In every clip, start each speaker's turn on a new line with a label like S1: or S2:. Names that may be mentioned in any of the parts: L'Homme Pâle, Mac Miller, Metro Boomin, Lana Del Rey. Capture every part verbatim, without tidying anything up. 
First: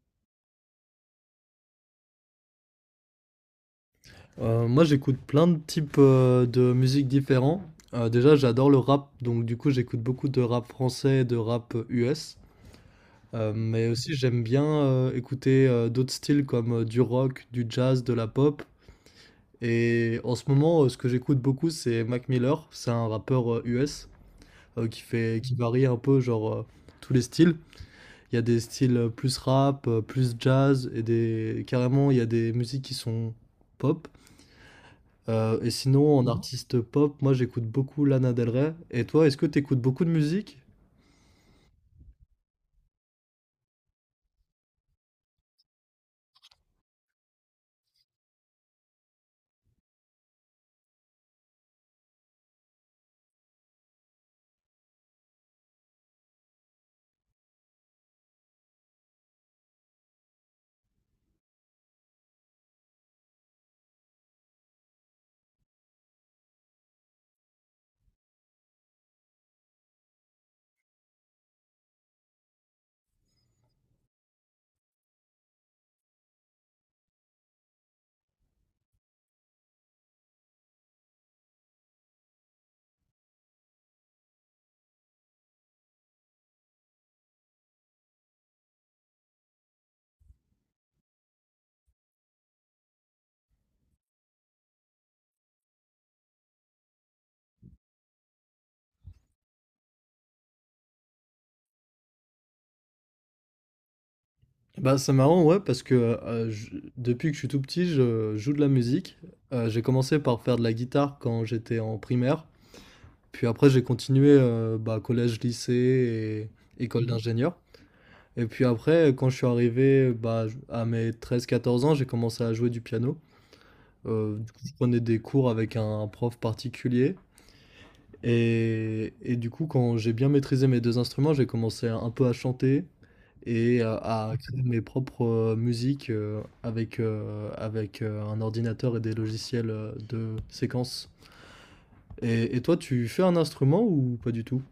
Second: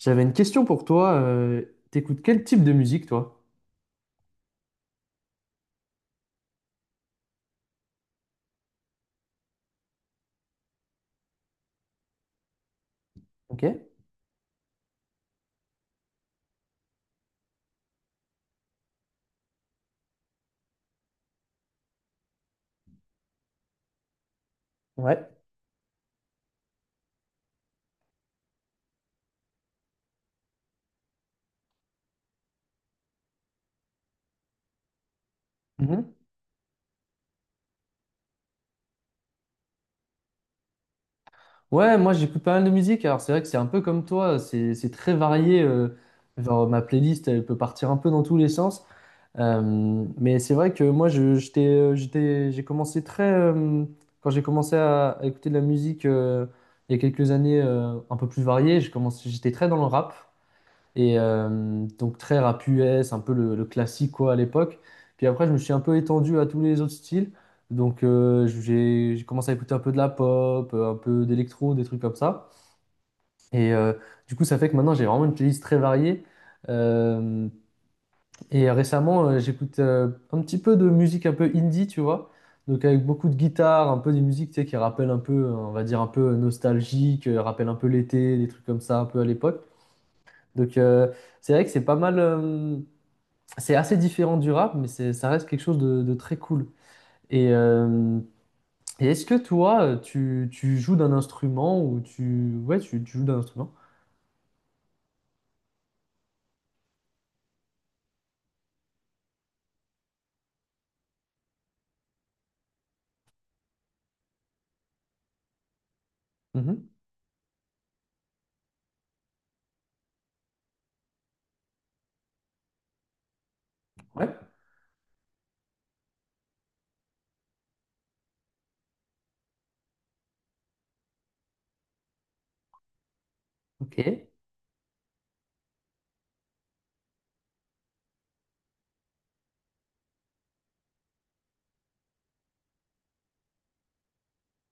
S1: J'avais une question pour toi. Euh, t'écoutes quel type de musique, toi?
S2: Euh, moi, j'écoute plein de types euh, de musique différents. Euh, déjà, j'adore le rap, donc du coup, j'écoute beaucoup de rap français et de rap U S. Euh,
S1: Ok,
S2: mais aussi, j'aime bien euh, écouter euh, d'autres styles comme euh, du rock, du jazz, de la pop. Et en ce moment, euh, ce que j'écoute beaucoup, c'est Mac Miller. C'est un rappeur euh, U S euh, qui
S1: ouais.
S2: fait, qui varie un peu, genre, euh, tous les styles. Il y a des styles euh, plus rap, euh, plus jazz, et des carrément, il y a des musiques qui sont pop. Euh, et
S1: Mhm.
S2: sinon, en artiste pop, moi j'écoute beaucoup Lana Del Rey. Et toi, est-ce que tu écoutes beaucoup de musique?
S1: Ouais, moi j'écoute pas mal de musique. Alors c'est vrai que c'est un peu comme toi, c'est c'est très varié. Euh, genre ma playlist, elle peut partir un peu dans tous les sens. Euh, mais c'est vrai que moi je, j'étais, euh, j'étais, j'ai commencé très, euh, quand j'ai commencé à, à écouter de la musique euh, il y a quelques années euh, un peu plus variée, j'ai commencé, j'étais très dans le rap. Et euh, donc très rap U S, un peu le, le classique quoi à l'époque. Puis après, je me suis un peu étendu à tous les autres styles. Donc euh, j'ai j'ai commencé à écouter un peu de la pop, euh, un peu d'électro, des trucs comme ça. Et euh, du coup, ça fait que maintenant, j'ai vraiment une playlist très variée. Euh, et récemment, euh, j'écoute euh, un petit peu de musique un peu indie, tu vois. Donc avec beaucoup de guitare, un peu des musiques tu sais, qui rappellent un peu, euh, on va dire un peu nostalgique, euh, rappellent un peu l'été, des trucs comme ça, un peu à l'époque. Donc euh, c'est vrai que c'est pas mal. Euh, c'est assez différent du rap, mais c'est, ça reste quelque chose de, de très cool. Et, euh, et est-ce que toi, euh, tu, tu joues d'un instrument ou tu... Ouais, tu, tu joues d'un instrument.
S2: Bah, c'est marrant, ouais, parce que euh, je- depuis que je suis tout petit, je joue de la musique. Euh, j'ai commencé par faire de la guitare quand j'étais en primaire. Puis après, j'ai continué euh, bah, collège, lycée et
S1: Mhm.
S2: école d'ingénieur. Et puis après, quand je suis arrivé bah, à mes treize quatorze ans, j'ai commencé à jouer du piano.
S1: Ouais,
S2: Euh, du coup, je prenais des cours avec un prof particulier. Et et du coup, quand j'ai bien maîtrisé mes deux instruments, j'ai commencé un un peu à chanter et à
S1: ok.
S2: à créer mes propres, heu, musiques, heu, avec, heu, avec, heu, un ordinateur et des logiciels, heu, de séquence. Et et toi, tu fais un instrument ou pas du tout?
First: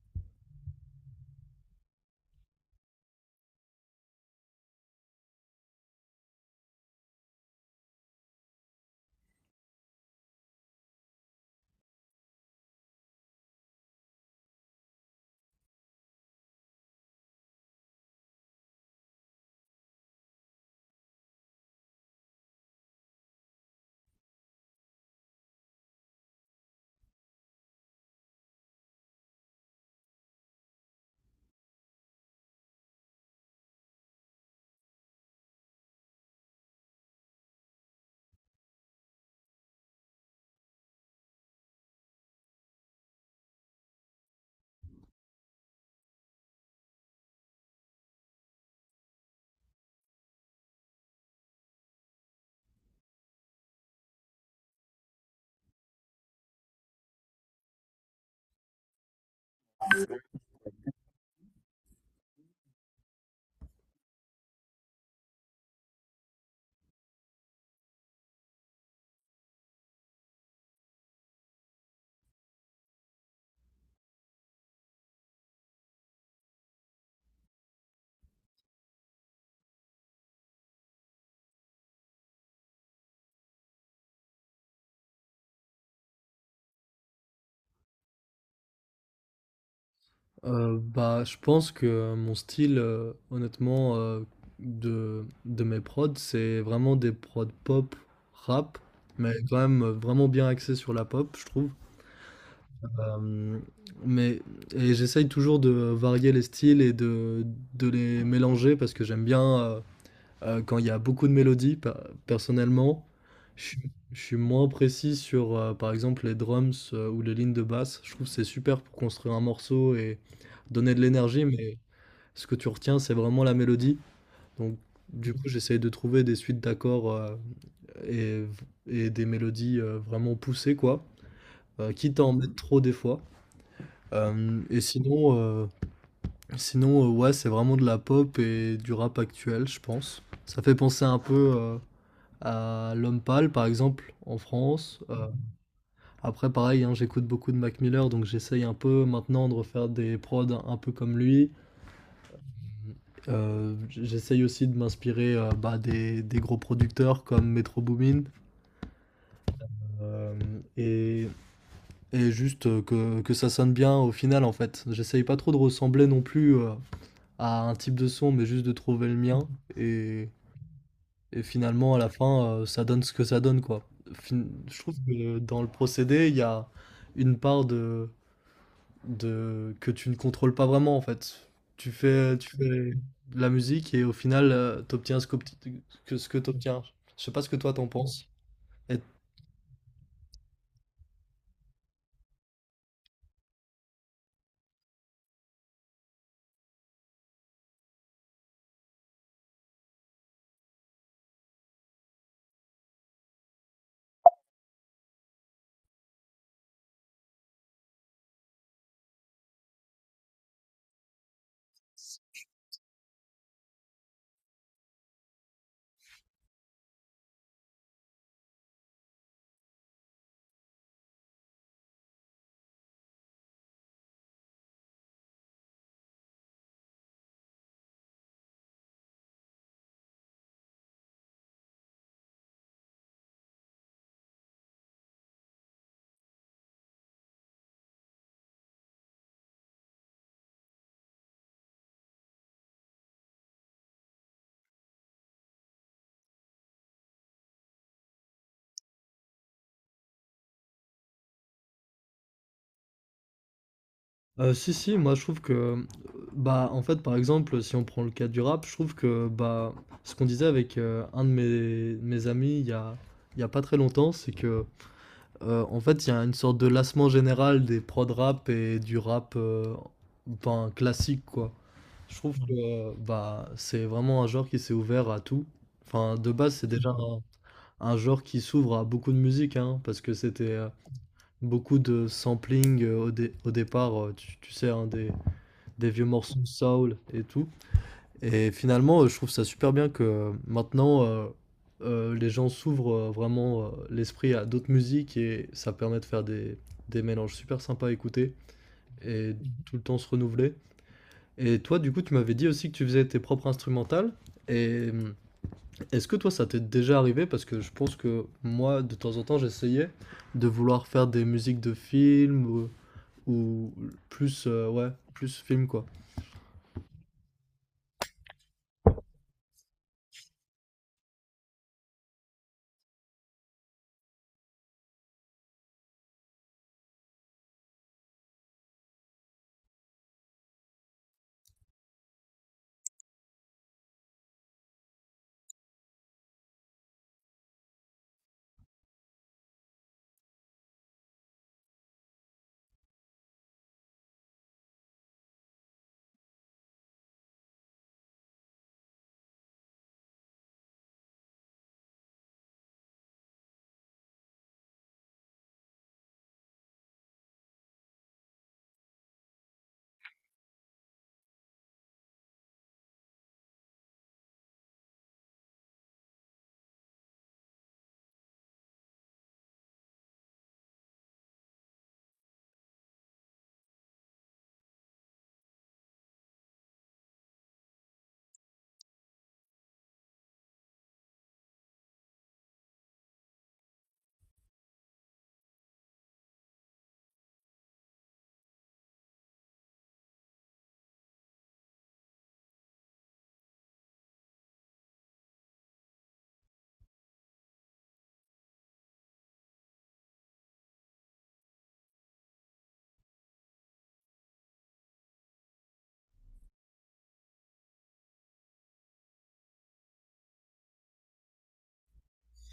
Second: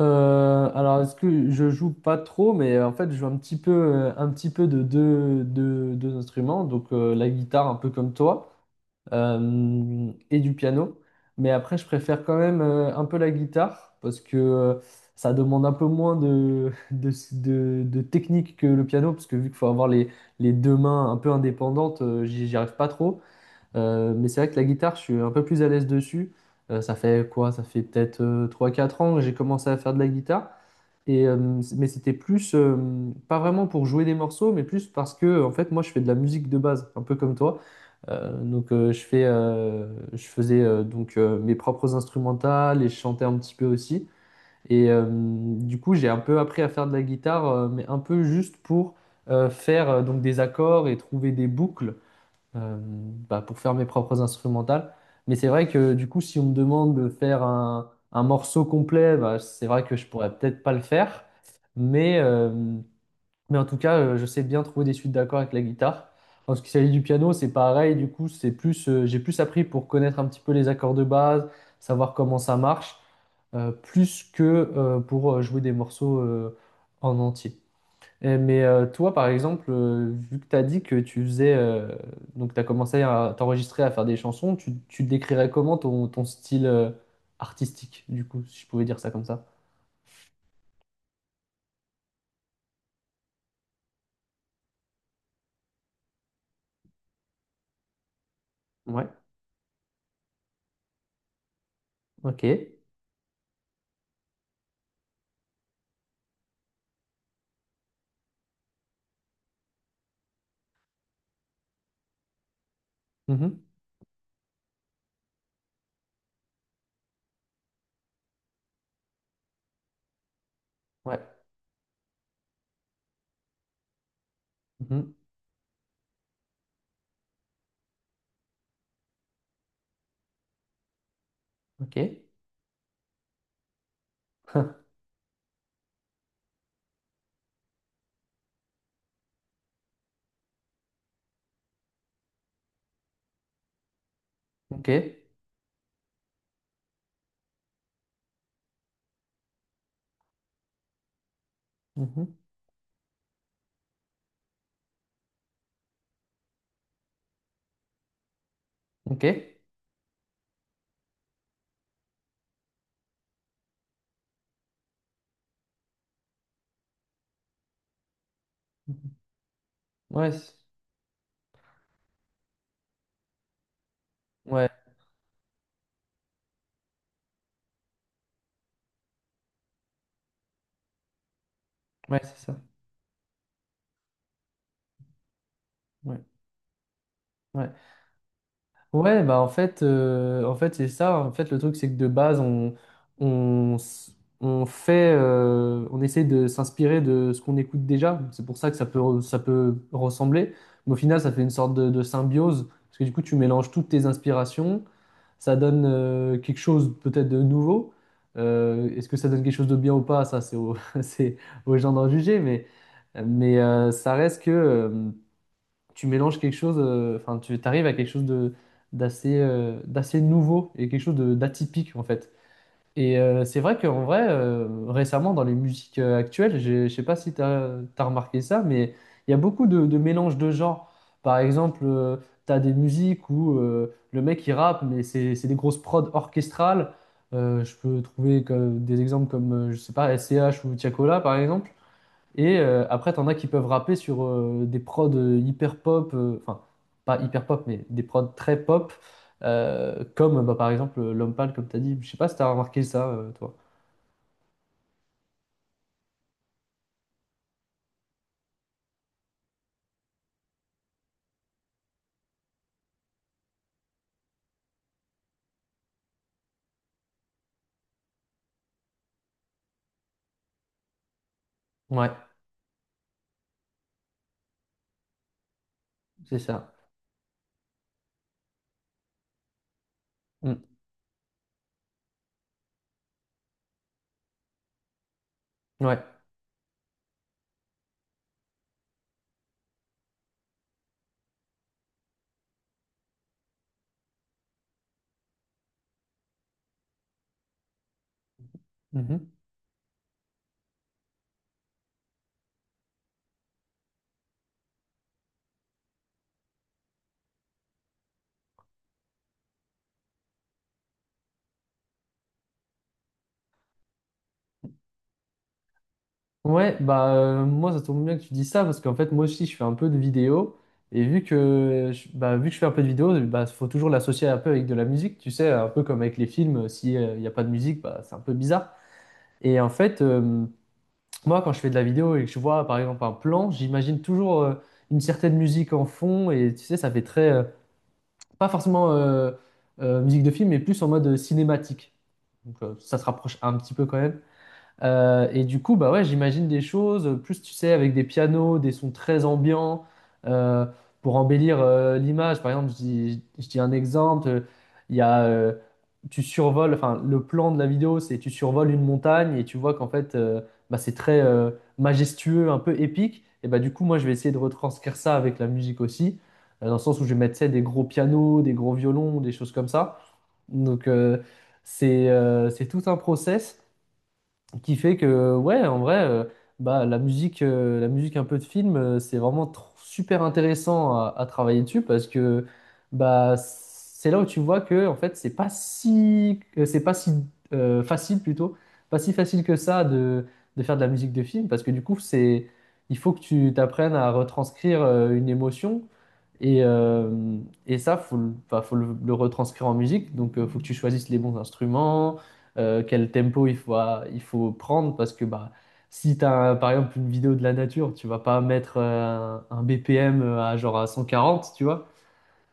S1: Euh, alors, est-ce que je joue pas trop, mais euh, en fait, je joue un petit peu, euh, un petit peu de deux, deux- deux instruments. Donc, euh, la guitare, un peu comme toi. Euh, et du piano. Mais après, je préfère quand même euh, un peu la guitare parce que euh, ça demande un peu moins de, de, de- de technique que le piano, parce que vu qu'il faut avoir les, les deux mains un peu indépendantes, euh, j'y j'y arrive pas trop. Euh, mais c'est vrai que la guitare, je suis un peu plus à l'aise dessus. Euh, ça fait quoi? Ça fait peut-être euh, trois quatre ans que j'ai commencé à faire de la guitare. Et, euh, c- mais c'était plus, euh, pas vraiment pour jouer des morceaux, mais plus parce que, en fait, moi, je fais de la musique de base, un peu comme toi. Euh, donc euh, je fais, euh, je faisais euh, donc euh, mes propres instrumentales et je chantais un petit peu aussi. Et euh, du coup, j'ai un peu appris à faire de la guitare, euh, mais un peu juste pour euh, faire euh, donc des accords et trouver des boucles euh, bah, pour faire mes propres instrumentales. Mais c'est vrai que du coup, si on me demande de faire un, un morceau complet, bah, c'est vrai que je pourrais peut-être pas le faire. Mais, euh, mais en tout cas, euh, je sais bien trouver des suites d'accords avec la guitare. En ce qui s'agit du piano, c'est pareil. Du coup, c'est plus, euh, j'ai plus appris pour connaître un petit peu les accords de base, savoir comment ça marche, euh, plus que euh, pour euh, jouer des morceaux euh, en entier. Et- mais euh, toi, par exemple, euh, vu que tu as dit que tu faisais, euh, donc tu as commencé à t'enregistrer, à faire des chansons, tu, tu décrirais comment ton, ton style euh, artistique, du coup, si je pouvais dire ça comme ça?
S2: Heu, bah, je pense que mon style, heu, honnêtement, heu, de de mes prods, c'est vraiment des prods pop, rap,
S1: Ouais.
S2: mais quand même, heu, vraiment bien axé sur la pop, je trouve.
S1: Ok.
S2: Euh, mais et j'essaye toujours de varier les styles et de, de les mélanger parce que j'aime bien euh, euh, quand il y a beaucoup de mélodies. pe- Personnellement,
S1: Mhm.
S2: je, suis je suis moins précis sur euh, par exemple les drums euh, ou les lignes de basse. Je trouve que c'est super pour construire un morceau et donner de
S1: Ouais.
S2: l'énergie, mais ce que tu retiens, c'est vraiment la mélodie. Donc
S1: Mhm.
S2: du coup, j'essaye de trouver des suites d'accords euh, et, et des mélodies euh, vraiment poussées quoi, euh,
S1: Ok.
S2: quitte à en mettre trop des fois. Hem Et sinon, heu, sinon, heu, ouais, c'est vraiment de la pop et du rap actuel, je pense. Ça fait penser un peu, heu, à L'Homme Pâle, par exemple, en
S1: Ok.
S2: France. Heu, après pareil, hein, j'écoute beaucoup de Mac Miller, donc j'essaye un peu maintenant de refaire des prods un un peu comme lui.
S1: Mhm.
S2: Heu, j j'essaye aussi de m'inspirer, heu, bah, des des gros producteurs comme Metro Boomin.
S1: Ok.
S2: Hem et et juste, heu, que que ça sonne bien au final, en fait. J'essaye pas trop de ressembler non plus, heu, à un type de son, mais juste de trouver
S1: Mhm.
S2: le mien. Et,
S1: Ouais. c'est-
S2: et finalement, à la fin, euh, ça donne ce que ça donne, quoi. Fin-
S1: Ouais.
S2: je trouve que le- dans le procédé, il y a une part de, de que tu ne contrôles pas vraiment, en fait. Tu
S1: Ouais, c'est
S2: fais,
S1: ça.
S2: tu fais de la musique et au final, tu obtiens ce qu'obti- que,
S1: Ouais.
S2: ce que tu obtiens. Je sais pas ce que
S1: Ouais.
S2: toi t'en penses. Et
S1: Ouais, bah en fait, euh, en fait c'est ça. En fait, le truc, c'est que de base, on, on, s- on fait, euh, on essaie de s'inspirer de ce qu'on écoute déjà. C'est pour ça que ça peut, re- ça peut ressembler. Mais au final, ça fait une sorte de, de symbiose. Parce que du coup, tu mélanges toutes tes inspirations. Ça donne euh, quelque chose peut-être de nouveau. Euh, est-ce que ça donne quelque chose de bien ou pas? Ça, c'est au- c'est aux gens d'en juger. Mais, mais euh, ça reste que. Euh, tu mélanges quelque chose, euh, enfin, tu arrives à quelque chose de d'assez euh, d'assez nouveau et quelque chose de- d'atypique en fait. Et euh, c'est vrai qu'en vrai, euh, récemment dans les musiques euh, actuelles, j'ai- je sais pas si tu as, remarqué ça, mais il y a beaucoup de, de mélanges de genres. Par exemple, tu as des musiques où euh, le mec il rappe, mais c'est c'est des grosses prods orchestrales. Euh, je peux trouver que- des exemples comme, euh, je sais pas, S C H ou Tiakola par exemple. Et euh, après, t'en as qui peuvent rapper sur euh, des prods euh, hyper pop, euh, enfin, pas hyper pop, mais des prods très pop, euh, comme bah, par exemple euh, L'Homme Pâle, comme t'as dit. Je sais pas si t'as remarqué ça, euh, toi.
S2: Heu, si, si, moi je trouve que, bah, en fait, par exemple, si on prend le cas du rap, je trouve que, bah, ce qu'on disait avec, heu, un de mes mes amis il y a il y a pas très longtemps, c'est que, heu, en fait, il y a une sorte de lassement général des prods rap et du rap, heu, ben, classique, quoi.
S1: Ouais,
S2: Je trouve Mmh. que, euh, bah, c'est vraiment un genre qui s'est ouvert à tout. Enfin, de
S1: c'est
S2: base, c'est
S1: ça.
S2: déjà Mmh. un un genre qui s'ouvre à beaucoup de musique, hein, parce que c'était,
S1: Mm.
S2: heu, beaucoup de sampling, heu, au dé au départ, heu, tu tu sais, hein, des des
S1: Ouais.
S2: vieux morceaux de soul et tout. Et finalement, euh, je trouve ça super bien que euh, maintenant, euh, euh, les gens s'ouvrent euh, vraiment euh, l'esprit à d'autres musiques et ça permet de faire des, des mélanges super sympas à écouter
S1: Mhm.
S2: et tout le temps se renouveler. Et toi, du coup, tu m'avais dit aussi que tu faisais tes propres instrumentales. Et hum, est-ce que toi, ça t'est déjà arrivé? Parce que je pense que moi, de temps en temps, j'essayais de vouloir faire des musiques de films ou, ou plus, euh, ouais, plus film, quoi.
S1: Ouais, bah euh, moi, ça tombe bien que tu dis ça, parce qu'en fait, moi aussi, je fais un peu de vidéo. Et vu que, je- bah, vu que je fais un peu de vidéo, bah, faut toujours l'associer un peu avec de la musique, tu sais, un peu comme avec les films, s'il n'y a pas de musique, bah, c'est un peu bizarre. Et en fait, euh, moi, quand je fais de la vidéo et que je vois par exemple un plan, j'imagine toujours euh, une certaine musique en fond et tu sais, ça fait très, euh, pas forcément euh, euh, musique de film, mais plus en mode euh, cinématique. Donc euh, ça se rapproche un petit peu quand même. Euh, et du coup, bah ouais, j'imagine des choses, euh, plus tu sais, avec des pianos, des sons très ambiants, euh, pour embellir euh, l'image. Par exemple, je dis, je dis un exemple, euh, il y a, euh, tu survoles, enfin, le plan de la vidéo, c'est tu survoles une montagne et tu vois qu'en fait, euh, bah, c'est très euh, majestueux, un peu épique. Et bah du coup, moi, je vais essayer de retranscrire ça avec la musique aussi, euh, dans le sens où je vais mettre, tu sais, des gros pianos, des gros violons, des choses comme ça. Donc, euh, c'est euh, c'est tout un process qui fait que ouais en vrai euh, bah la musique euh, la musique un peu de film euh, c'est vraiment tr- super intéressant à, à travailler dessus parce que bah c'est là où tu vois que en fait c'est pas si que c'est pas si euh, facile plutôt pas si facile que ça de, de faire de la musique de film parce que du coup c'est il faut que tu t'apprennes à retranscrire euh, une émotion et, euh, et ça faut le, enfin, faut le, le retranscrire en musique donc euh, faut que tu choisisses les bons instruments euh, quel tempo il faut, à- il faut prendre parce que bah, si tu as par exemple une vidéo de la nature, tu vas pas mettre euh, un, un B P M à genre à cent quarante tu vois.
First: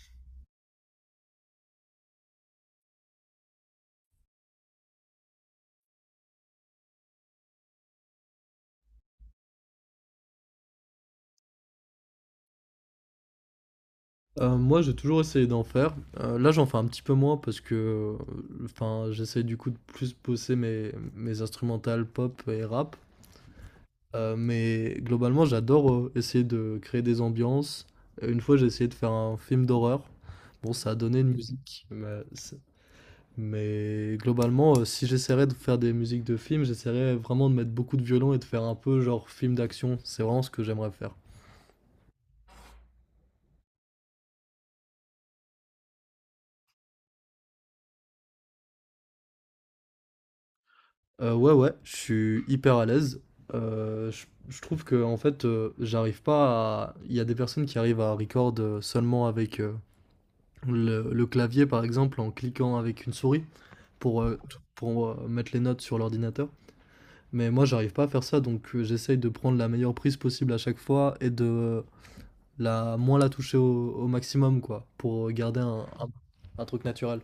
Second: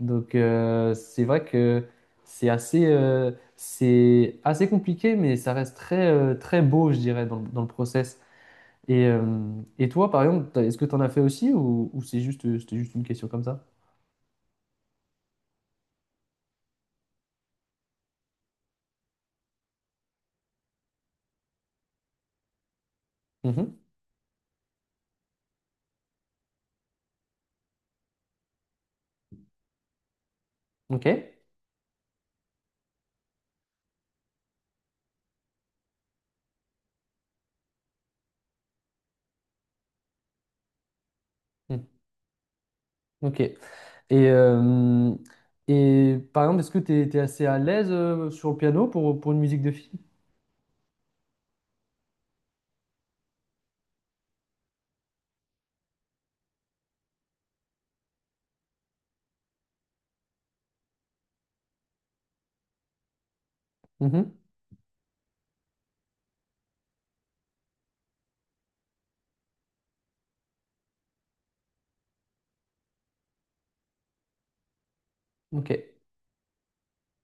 S1: Donc euh, c'est vrai que c'est assez, euh, c'est assez compliqué, mais ça reste très, euh, très beau, je dirais, dans, le- dans le process. Et, euh, et toi, par exemple, t'as- est-ce que tu en as fait aussi ou, ou c'est juste, c'était juste une question comme ça?
S2: Heu, moi, j'ai toujours essayé d'en faire. Heu, là, j'en fais un petit peu moins parce que, heu, enfin, j'essaye du coup de plus bosser mes mes instrumentales pop et rap.
S1: Mhm.
S2: Heu, mais globalement, j'adore, heu, essayer de créer des ambiances. Euh, Une fois, j'ai essayé de faire un film d'horreur. Bon, ça a
S1: Ok.
S2: donné une musique, mais c'est mais globalement, heu, si j'essaierais de faire des musiques de films, j'essaierais vraiment de mettre beaucoup de violon et de faire un peu genre film d'action. C'est vraiment ce que j'aimerais faire.
S1: Mhm. Ok. Et, euh, et par exemple, est-ce que tu es, assez à l'aise euh, sur le piano pour, pour une musique de film?
S2: Heu, ouais, ouais, je suis hyper à l'aise. Heu, je je trouve que en fait, heu, j'arrive pas à il y a des personnes qui arrivent à record, heu, seulement avec, heu, le le clavier, par exemple, en cliquant avec une souris pour,
S1: Mhm.
S2: heu, t pour, heu, mettre les notes sur l'ordinateur. Mais moi, j'arrive pas à faire ça, donc heu, j'essaye de prendre la meilleure prise possible à chaque fois et de la moins la toucher au au maximum, quoi, pour garder un
S1: Ok.
S2: un un truc naturel.